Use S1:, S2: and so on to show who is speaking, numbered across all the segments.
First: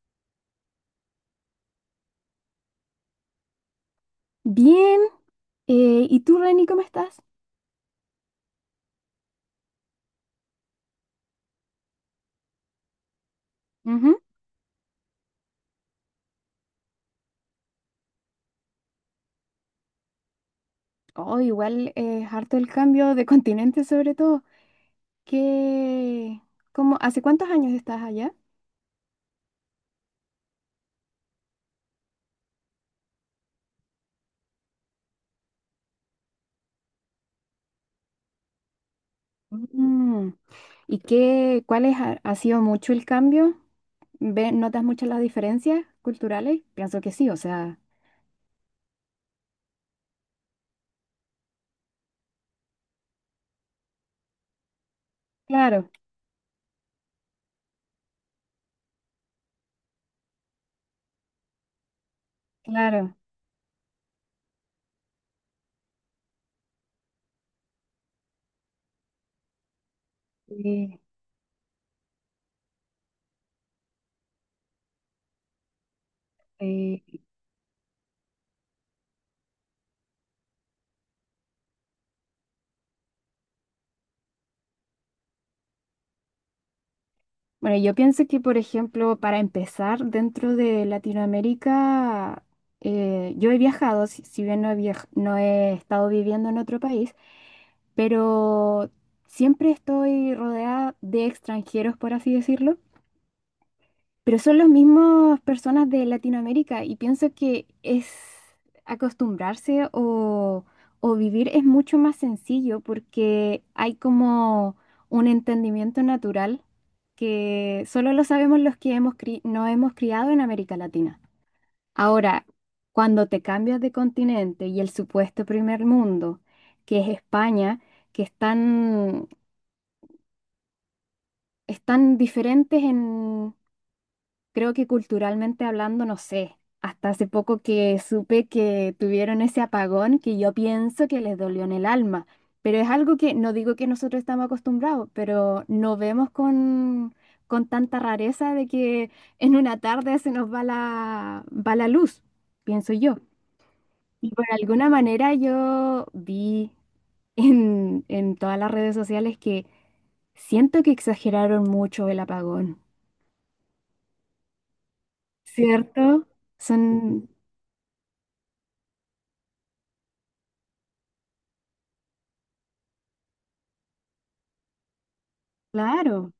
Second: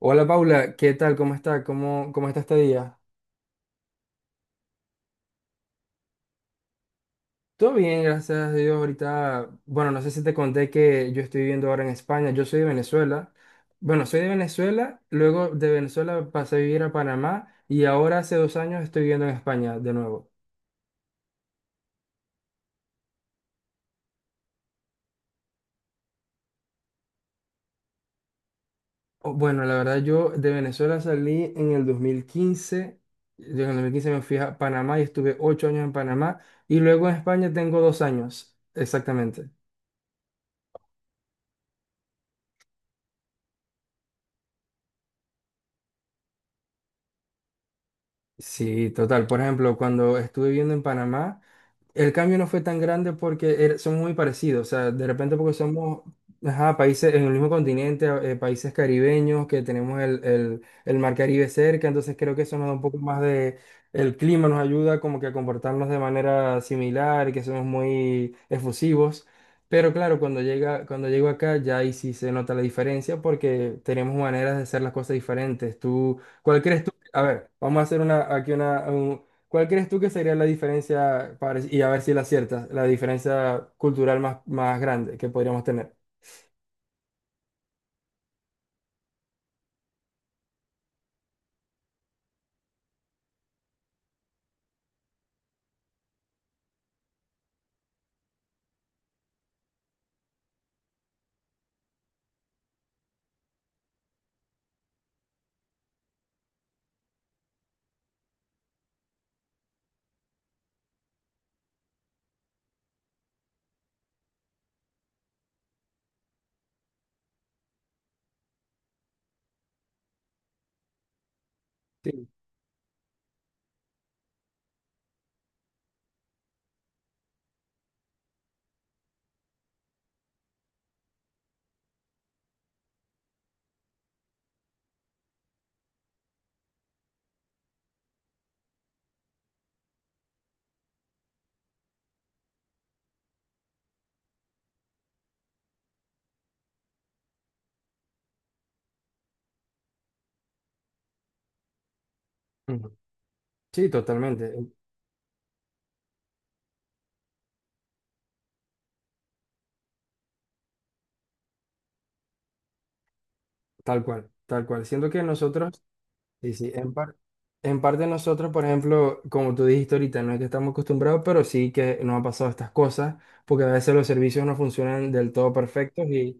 S1: Hola Paula, ¿qué tal? ¿Cómo está? ¿Cómo está este día?
S2: Bien, ¿y tú, Reni, cómo estás?
S1: Todo bien, gracias a Dios. Ahorita, bueno, no sé si te conté que yo estoy viviendo ahora en España. Yo soy de Venezuela. Bueno, soy
S2: Ujú.
S1: de Venezuela, luego de Venezuela pasé a vivir a Panamá y ahora hace 2 años estoy viviendo en España de nuevo.
S2: Oh, igual es harto el cambio de continente, sobre todo. ¿Qué, ¿hace cuántos años estás allá?
S1: Oh, bueno, la verdad yo de Venezuela salí en el 2015. Yo en el 2015 me fui a Panamá y estuve 8 años en Panamá y luego en España tengo 2 años, exactamente.
S2: Mm, ¿y cuál es, ha sido mucho el cambio? ¿Notas mucho las diferencias culturales? Pienso que sí, o sea,
S1: Sí, total. Por ejemplo, cuando estuve viviendo en Panamá, el cambio no fue tan grande porque somos muy parecidos. O sea, de repente porque
S2: claro,
S1: somos, ajá, países en el mismo continente, países caribeños, que tenemos el mar Caribe cerca, entonces creo que eso nos da un poco
S2: claro.
S1: más de. El clima nos ayuda como que a comportarnos de manera similar, y que somos muy efusivos. Pero claro,
S2: Sí,
S1: cuando llego acá, ya ahí sí se nota la diferencia porque tenemos maneras de hacer las cosas diferentes. ¿Tú, cuál crees a
S2: sí.
S1: ver, vamos a hacer una, aquí una, un- ¿cuál crees tú que sería la diferencia, y a ver si la aciertas, la diferencia cultural más grande que podríamos tener?
S2: Bueno, yo pienso que, por ejemplo, para empezar, dentro de Latinoamérica, yo he viajado, si bien no he, no he estado viviendo en otro país, pero siempre estoy rodeada de extranjeros, por así decirlo. Pero son los mismos personas de Latinoamérica y pienso que es acostumbrarse o vivir es mucho más sencillo porque hay como un entendimiento natural que solo lo sabemos los que nos hemos criado en América Latina.
S1: Sí.
S2: Ahora, cuando te cambias de continente y el supuesto primer mundo, que es España, que están, están diferentes. Creo que culturalmente hablando, no sé, hasta hace poco que supe que tuvieron ese apagón que yo pienso que les dolió en el alma, pero es algo que no digo que nosotros estamos acostumbrados, pero no vemos con tanta rareza de que en una tarde se nos va va la luz, pienso
S1: Ujú.
S2: yo.
S1: Sí,
S2: Y por
S1: totalmente,
S2: alguna manera yo vi en todas las redes sociales que siento que exageraron mucho el apagón,
S1: tal cual, tal cual. Siento que nosotros.
S2: ¿cierto?
S1: Sí, sí,
S2: Son...
S1: en parte nosotros, por ejemplo, como tú dijiste ahorita, no es que estamos acostumbrados, pero sí que nos ha pasado estas cosas, porque a veces los servicios no funcionan del todo perfectos
S2: Claro,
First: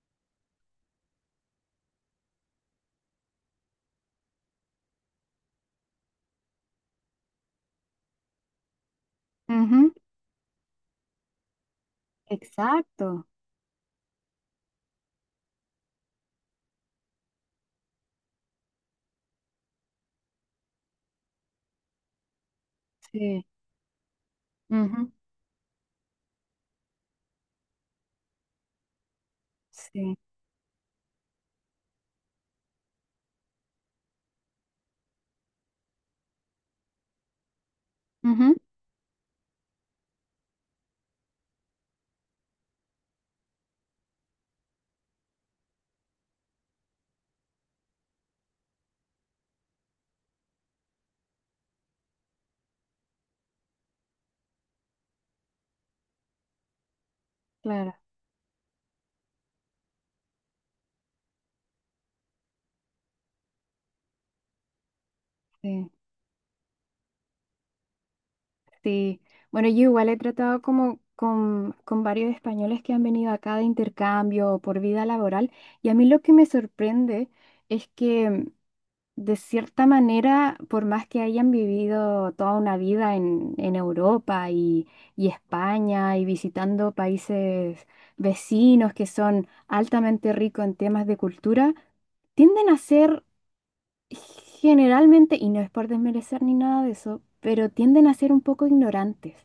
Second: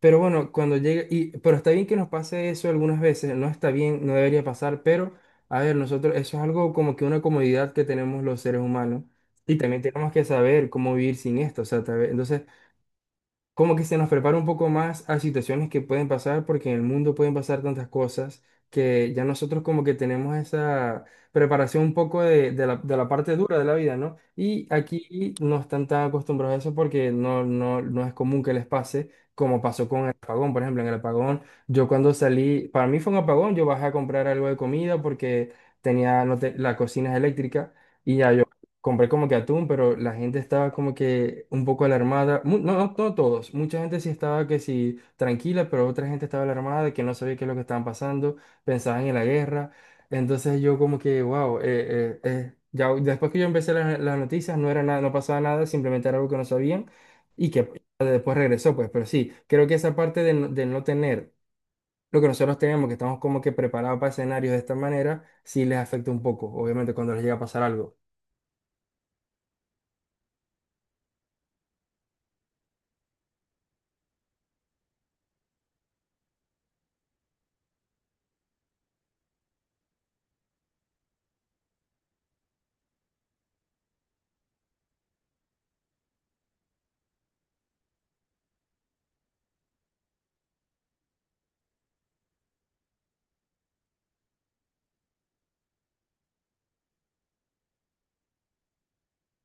S1: pero bueno, pero está bien que nos pase eso algunas veces, no está bien, no debería pasar, pero a ver, nosotros, eso es algo como que una comodidad que tenemos los seres humanos y también
S2: ujú,
S1: tenemos que saber cómo vivir sin esto, o sea, entonces
S2: exacto.
S1: como que se nos prepara un poco más a situaciones que pueden pasar, porque en el mundo pueden pasar tantas cosas que ya nosotros como que tenemos esa preparación un poco de la parte
S2: Sí,
S1: dura de la vida, ¿no? Y
S2: ujú,
S1: aquí no están tan acostumbrados a eso porque no, no, no es común que les pase. Como pasó con el
S2: sí,
S1: apagón, por ejemplo, en el apagón, yo cuando salí, para mí fue un apagón, yo bajé a comprar algo de comida porque tenía, no te- la cocina es eléctrica y ya yo
S2: ujú,
S1: compré como que atún, pero la gente estaba como que un poco alarmada. No, no, no todos. Mucha gente sí estaba que sí tranquila, pero otra gente estaba alarmada de que no sabía qué es lo que estaban pasando, pensaban en la guerra. Entonces yo como que, wow, ya después que yo empecé las noticias no era nada, no pasaba nada, simplemente era algo que no sabían y que
S2: claro,
S1: después regresó, pues. Pero sí, creo que esa parte de no tener lo que nosotros tenemos, que estamos como que preparados para escenarios de esta manera, sí les
S2: sí,
S1: afecta un poco, obviamente, cuando les llega a pasar algo.
S2: sí. Bueno, yo igual he tratado como con varios españoles que han venido acá de intercambio o por vida laboral y a mí lo que me sorprende es que de cierta manera, por más que hayan vivido toda una vida en Europa y España y visitando países vecinos que son altamente ricos en temas de cultura, tienden a ser generalmente, y no es por desmerecer ni nada de eso, pero tienden a ser un poco ignorantes.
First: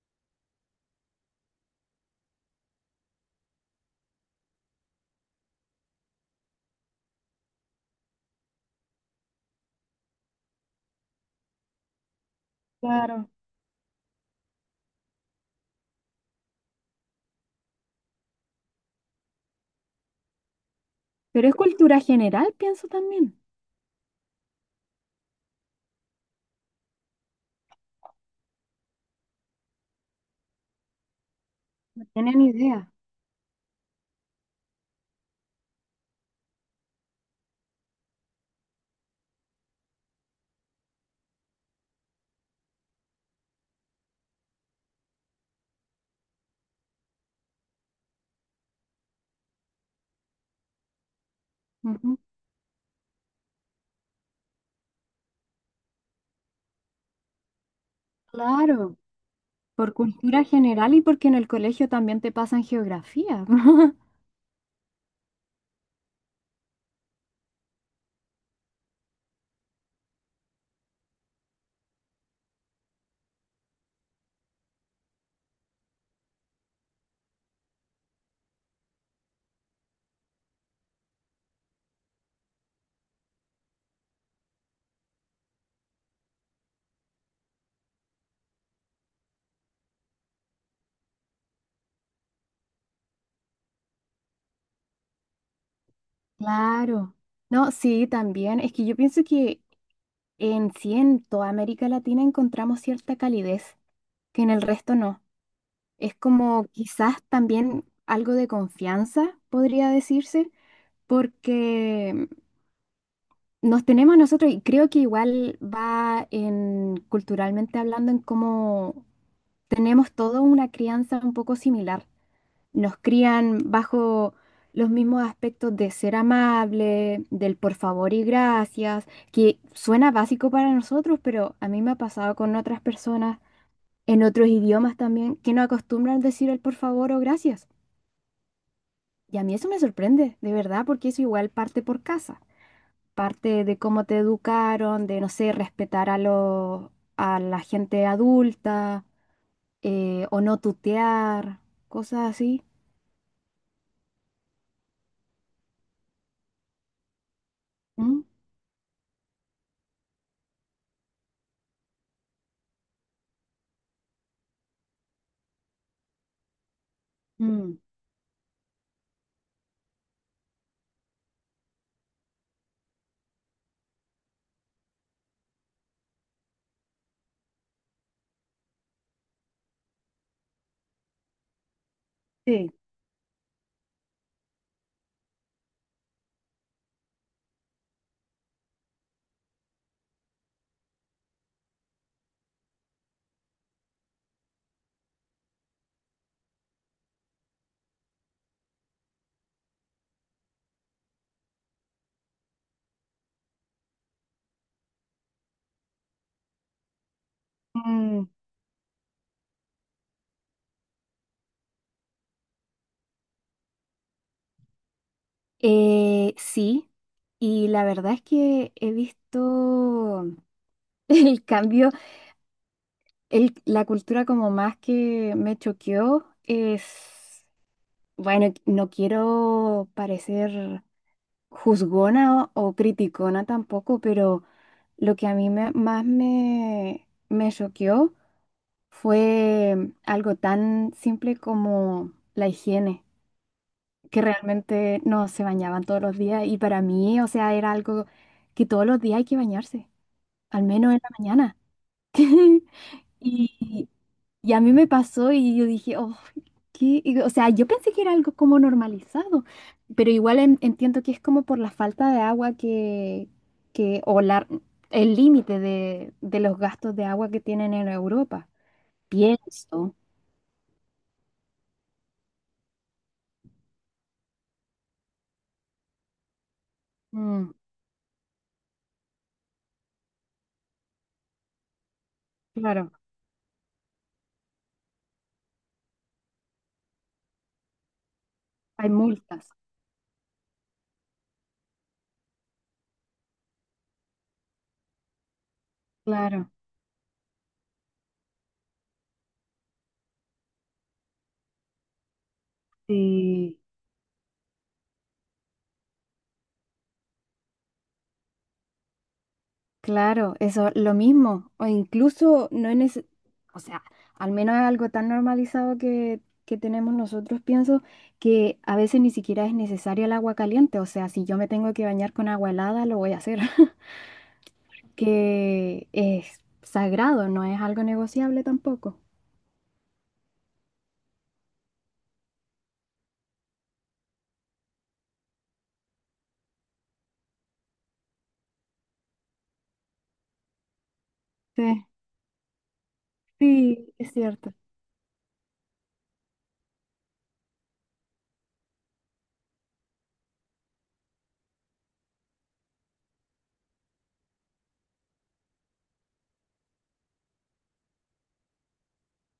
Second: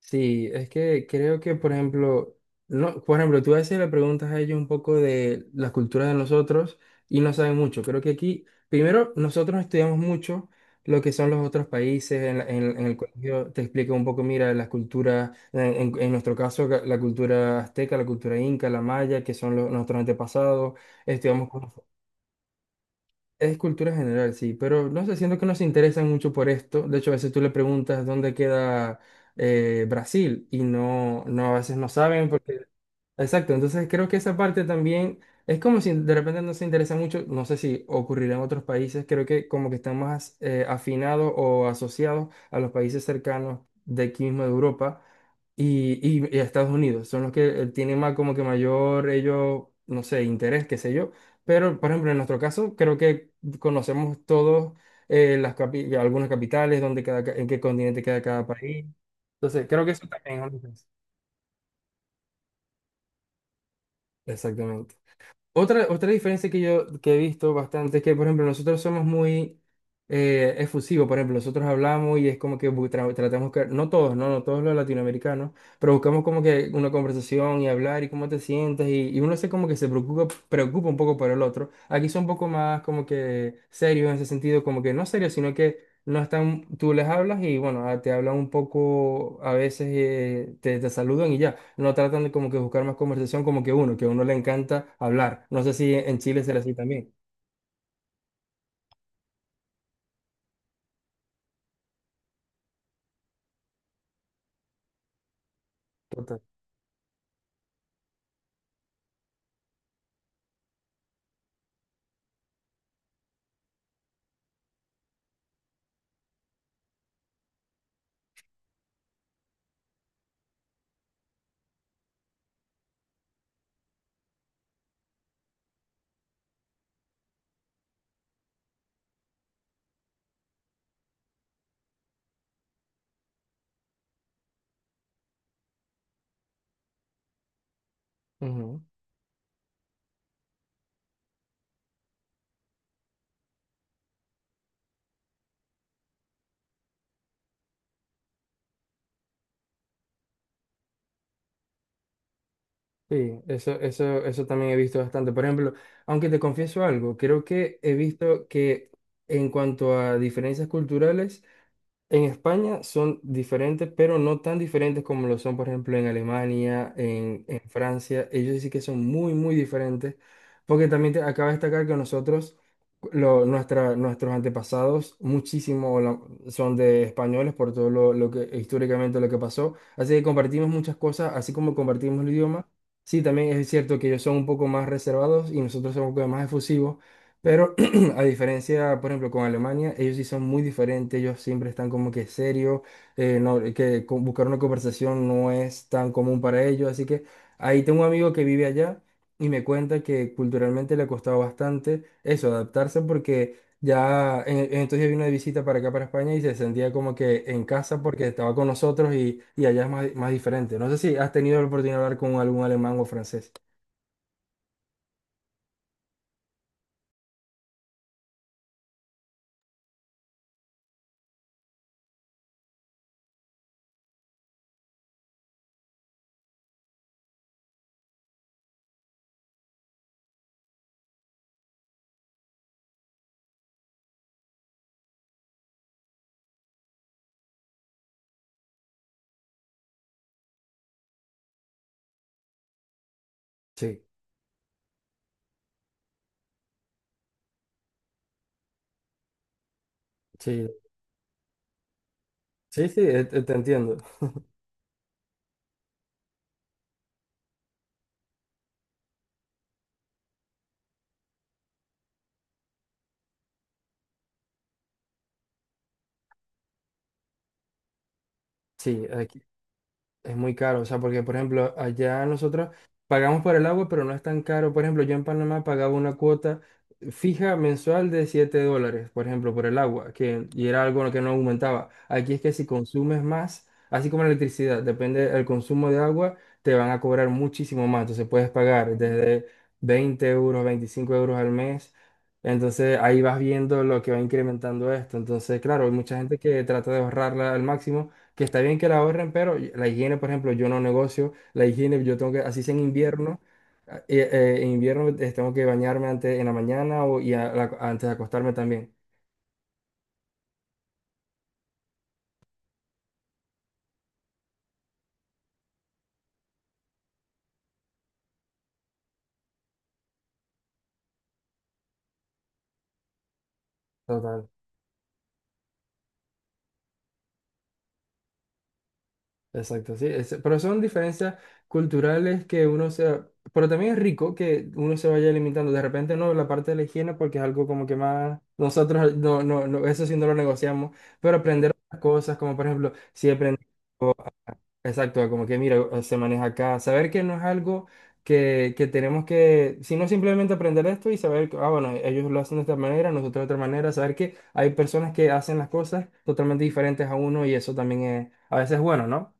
S1: Sí, es que creo que, por ejemplo, no, por ejemplo, tú a veces le preguntas a ellos un poco de la cultura de nosotros y no saben mucho. Creo que aquí, primero, nosotros estudiamos mucho lo que son los otros países. En el
S2: Claro,
S1: colegio te explica un poco, mira, las culturas, en nuestro caso, la cultura azteca, la cultura inca, la maya, que son nuestros antepasados. Estudiamos.
S2: pero es cultura general, pienso también.
S1: Es cultura general, sí, pero no sé, siento que no se interesan mucho por esto. De hecho, a veces tú le preguntas dónde queda Brasil y no, no, a veces no
S2: No
S1: saben
S2: tienen
S1: porque.
S2: idea.
S1: Exacto, entonces creo que esa parte también es como si de repente no se interesa mucho, no sé si ocurrirá en otros países, creo que como que están más afinados o asociados a los países cercanos de aquí mismo de Europa y a Estados Unidos, son los que tienen más como que mayor ellos, no sé, interés, qué sé yo, pero por ejemplo en
S2: Ujú.
S1: nuestro caso creo que conocemos todos algunas capitales, en qué continente queda cada
S2: Claro,
S1: país, entonces creo que
S2: por
S1: eso también es
S2: cultura
S1: una diferencia.
S2: general y porque en el colegio también te pasan geografía.
S1: Exactamente. Otra diferencia que yo que he visto bastante es que, por ejemplo, nosotros somos muy efusivos. Por ejemplo, nosotros hablamos y es como que tratamos que, no todos, no, no todos los latinoamericanos, pero buscamos como que una conversación y hablar y cómo te sientes y uno se como que se preocupa un poco por el otro. Aquí son un poco más como que serios en ese sentido, como que no serios, sino que no están, tú les hablas y bueno, ah, te hablan un poco, a veces te saludan y ya, no tratan de como que buscar más conversación como que uno, que a uno le encanta hablar. No sé si en Chile será así también.
S2: Claro. No, sí, también. Es que yo pienso que en sí, en toda América Latina encontramos cierta calidez, que en el resto no. Es
S1: Total.
S2: como quizás también algo de confianza, podría decirse, porque nos tenemos a nosotros y creo que igual va en, culturalmente hablando, en cómo tenemos toda una crianza un poco similar. Nos crían bajo los mismos aspectos de ser amable, del por favor y gracias, que suena básico para nosotros, pero a mí me ha pasado con otras personas en otros idiomas también que no acostumbran decir el por favor o gracias.
S1: Ujú.
S2: Y a mí eso me sorprende, de verdad, porque eso igual parte por casa, parte de cómo te educaron, de, no sé, respetar a los, a la gente adulta, o no tutear, cosas así.
S1: Sí, eso también he visto bastante. Por ejemplo, aunque te confieso algo, creo que he
S2: ¿Mm?
S1: visto que en cuanto a diferencias culturales, en España son diferentes, pero no tan diferentes como lo son, por ejemplo, en Alemania, en
S2: Mm.
S1: Francia. Ellos sí que son muy, muy diferentes, porque también acaba de destacar que nosotros, nuestros antepasados, son de españoles por todo lo que históricamente lo que pasó. Así que compartimos muchas cosas, así como compartimos el idioma.
S2: Sí.
S1: Sí, también es cierto que ellos son un poco más reservados y nosotros somos un poco más efusivos, pero a diferencia, por ejemplo, con Alemania, ellos sí son muy diferentes, ellos siempre están como que serios, no, que buscar una conversación no es tan común para ellos, así que ahí tengo un amigo que vive allá y me cuenta que culturalmente le ha costado bastante eso, adaptarse, porque ya en estos días vino de visita para acá, para España, y se sentía como que en casa porque
S2: Mm,
S1: estaba con nosotros y allá es más, más diferente. No sé si has tenido la oportunidad de hablar con algún alemán o francés.
S2: Sí, y la verdad es que he visto el cambio, la cultura como más que me choqueó es, bueno, no quiero parecer juzgona o criticona tampoco, pero lo que a mí más me, me choqueó fue algo tan simple como la higiene.
S1: Sí,
S2: Que realmente no se bañaban todos los días y para mí, o sea, era algo que todos los días hay que bañarse, al
S1: sí,
S2: menos en la mañana.
S1: sí, sí, te
S2: Y,
S1: entiendo.
S2: y a mí me pasó y yo dije, oh, ¿qué? Y, o sea, yo pensé que era algo como normalizado, pero igual entiendo que es como por la falta de agua que o la, el límite de los gastos de agua que tienen en Europa.
S1: Sí, aquí.
S2: Pienso,
S1: Es muy caro, o sea, porque por ejemplo, allá nosotros pagamos por el agua, pero no es tan caro. Por ejemplo, yo en Panamá pagaba una cuota
S2: mm,
S1: fija mensual de 7 dólares, por ejemplo, por el agua, y era algo que no aumentaba. Aquí es que si
S2: claro,
S1: consumes más, así como la electricidad, depende del consumo de agua, te van a cobrar muchísimo más. Entonces puedes
S2: hay
S1: pagar
S2: multas,
S1: desde 20 euros, 25 euros al mes. Entonces ahí vas viendo lo que va incrementando esto. Entonces, claro, hay mucha gente
S2: claro.
S1: que trata de ahorrarla al máximo que está bien que la ahorren, pero la higiene, por ejemplo, yo no negocio, la higiene yo tengo que, así sea en invierno,
S2: Sí.
S1: en invierno tengo que bañarme antes en la mañana o antes de acostarme también.
S2: Claro, eso, lo mismo, o incluso no es, ese, o sea, al menos es algo tan normalizado que tenemos nosotros, pienso, que a veces ni siquiera es necesario el agua caliente, o sea, si yo me tengo que bañar con agua helada, lo voy a hacer,
S1: Total,
S2: que es sagrado, no es algo negociable tampoco.
S1: exacto, sí, pero son diferencias culturales que uno se. Pero también es rico que uno se vaya limitando. De repente no la parte de la higiene porque es algo como que más. Nosotros no, no, no, eso sí no lo negociamos, pero aprender
S2: Sí,
S1: otras cosas, como por ejemplo, si aprendemos.
S2: sí, es cierto.
S1: Exacto, como que mira, se maneja acá. Saber que no es algo que tenemos que, sino simplemente aprender esto y saber que, ah, bueno, ellos lo hacen de esta manera, nosotros de otra manera. Saber que hay personas que hacen las cosas totalmente diferentes a uno y eso también es, a veces bueno, ¿no?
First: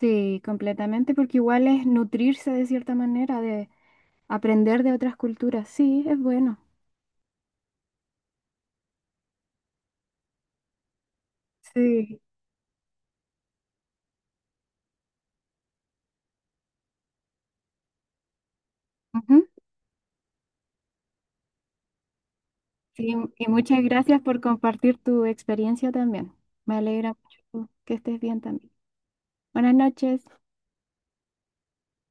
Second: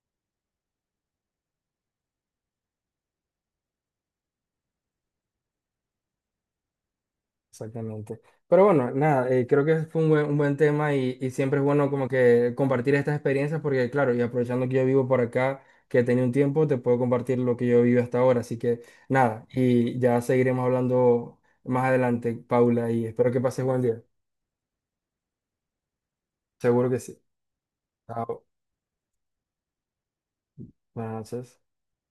S2: Sí, completamente, porque igual es nutrirse de cierta manera, de aprender de otras culturas, sí, es bueno.
S1: Exactamente. Pero bueno, nada, creo que fue un buen tema y siempre es bueno como
S2: Sí.
S1: que compartir estas experiencias porque claro, y aprovechando que yo vivo por acá, que he tenido un tiempo, te puedo compartir lo que yo vivo hasta ahora. Así que nada, y ya seguiremos hablando más adelante, Paula, y
S2: Sí,
S1: espero que
S2: y
S1: pases buen
S2: muchas
S1: día.
S2: gracias por compartir tu experiencia también. Me
S1: Seguro que
S2: alegra
S1: sí.
S2: mucho que estés bien
S1: Chao.
S2: también. Buenas noches.
S1: Buenas noches.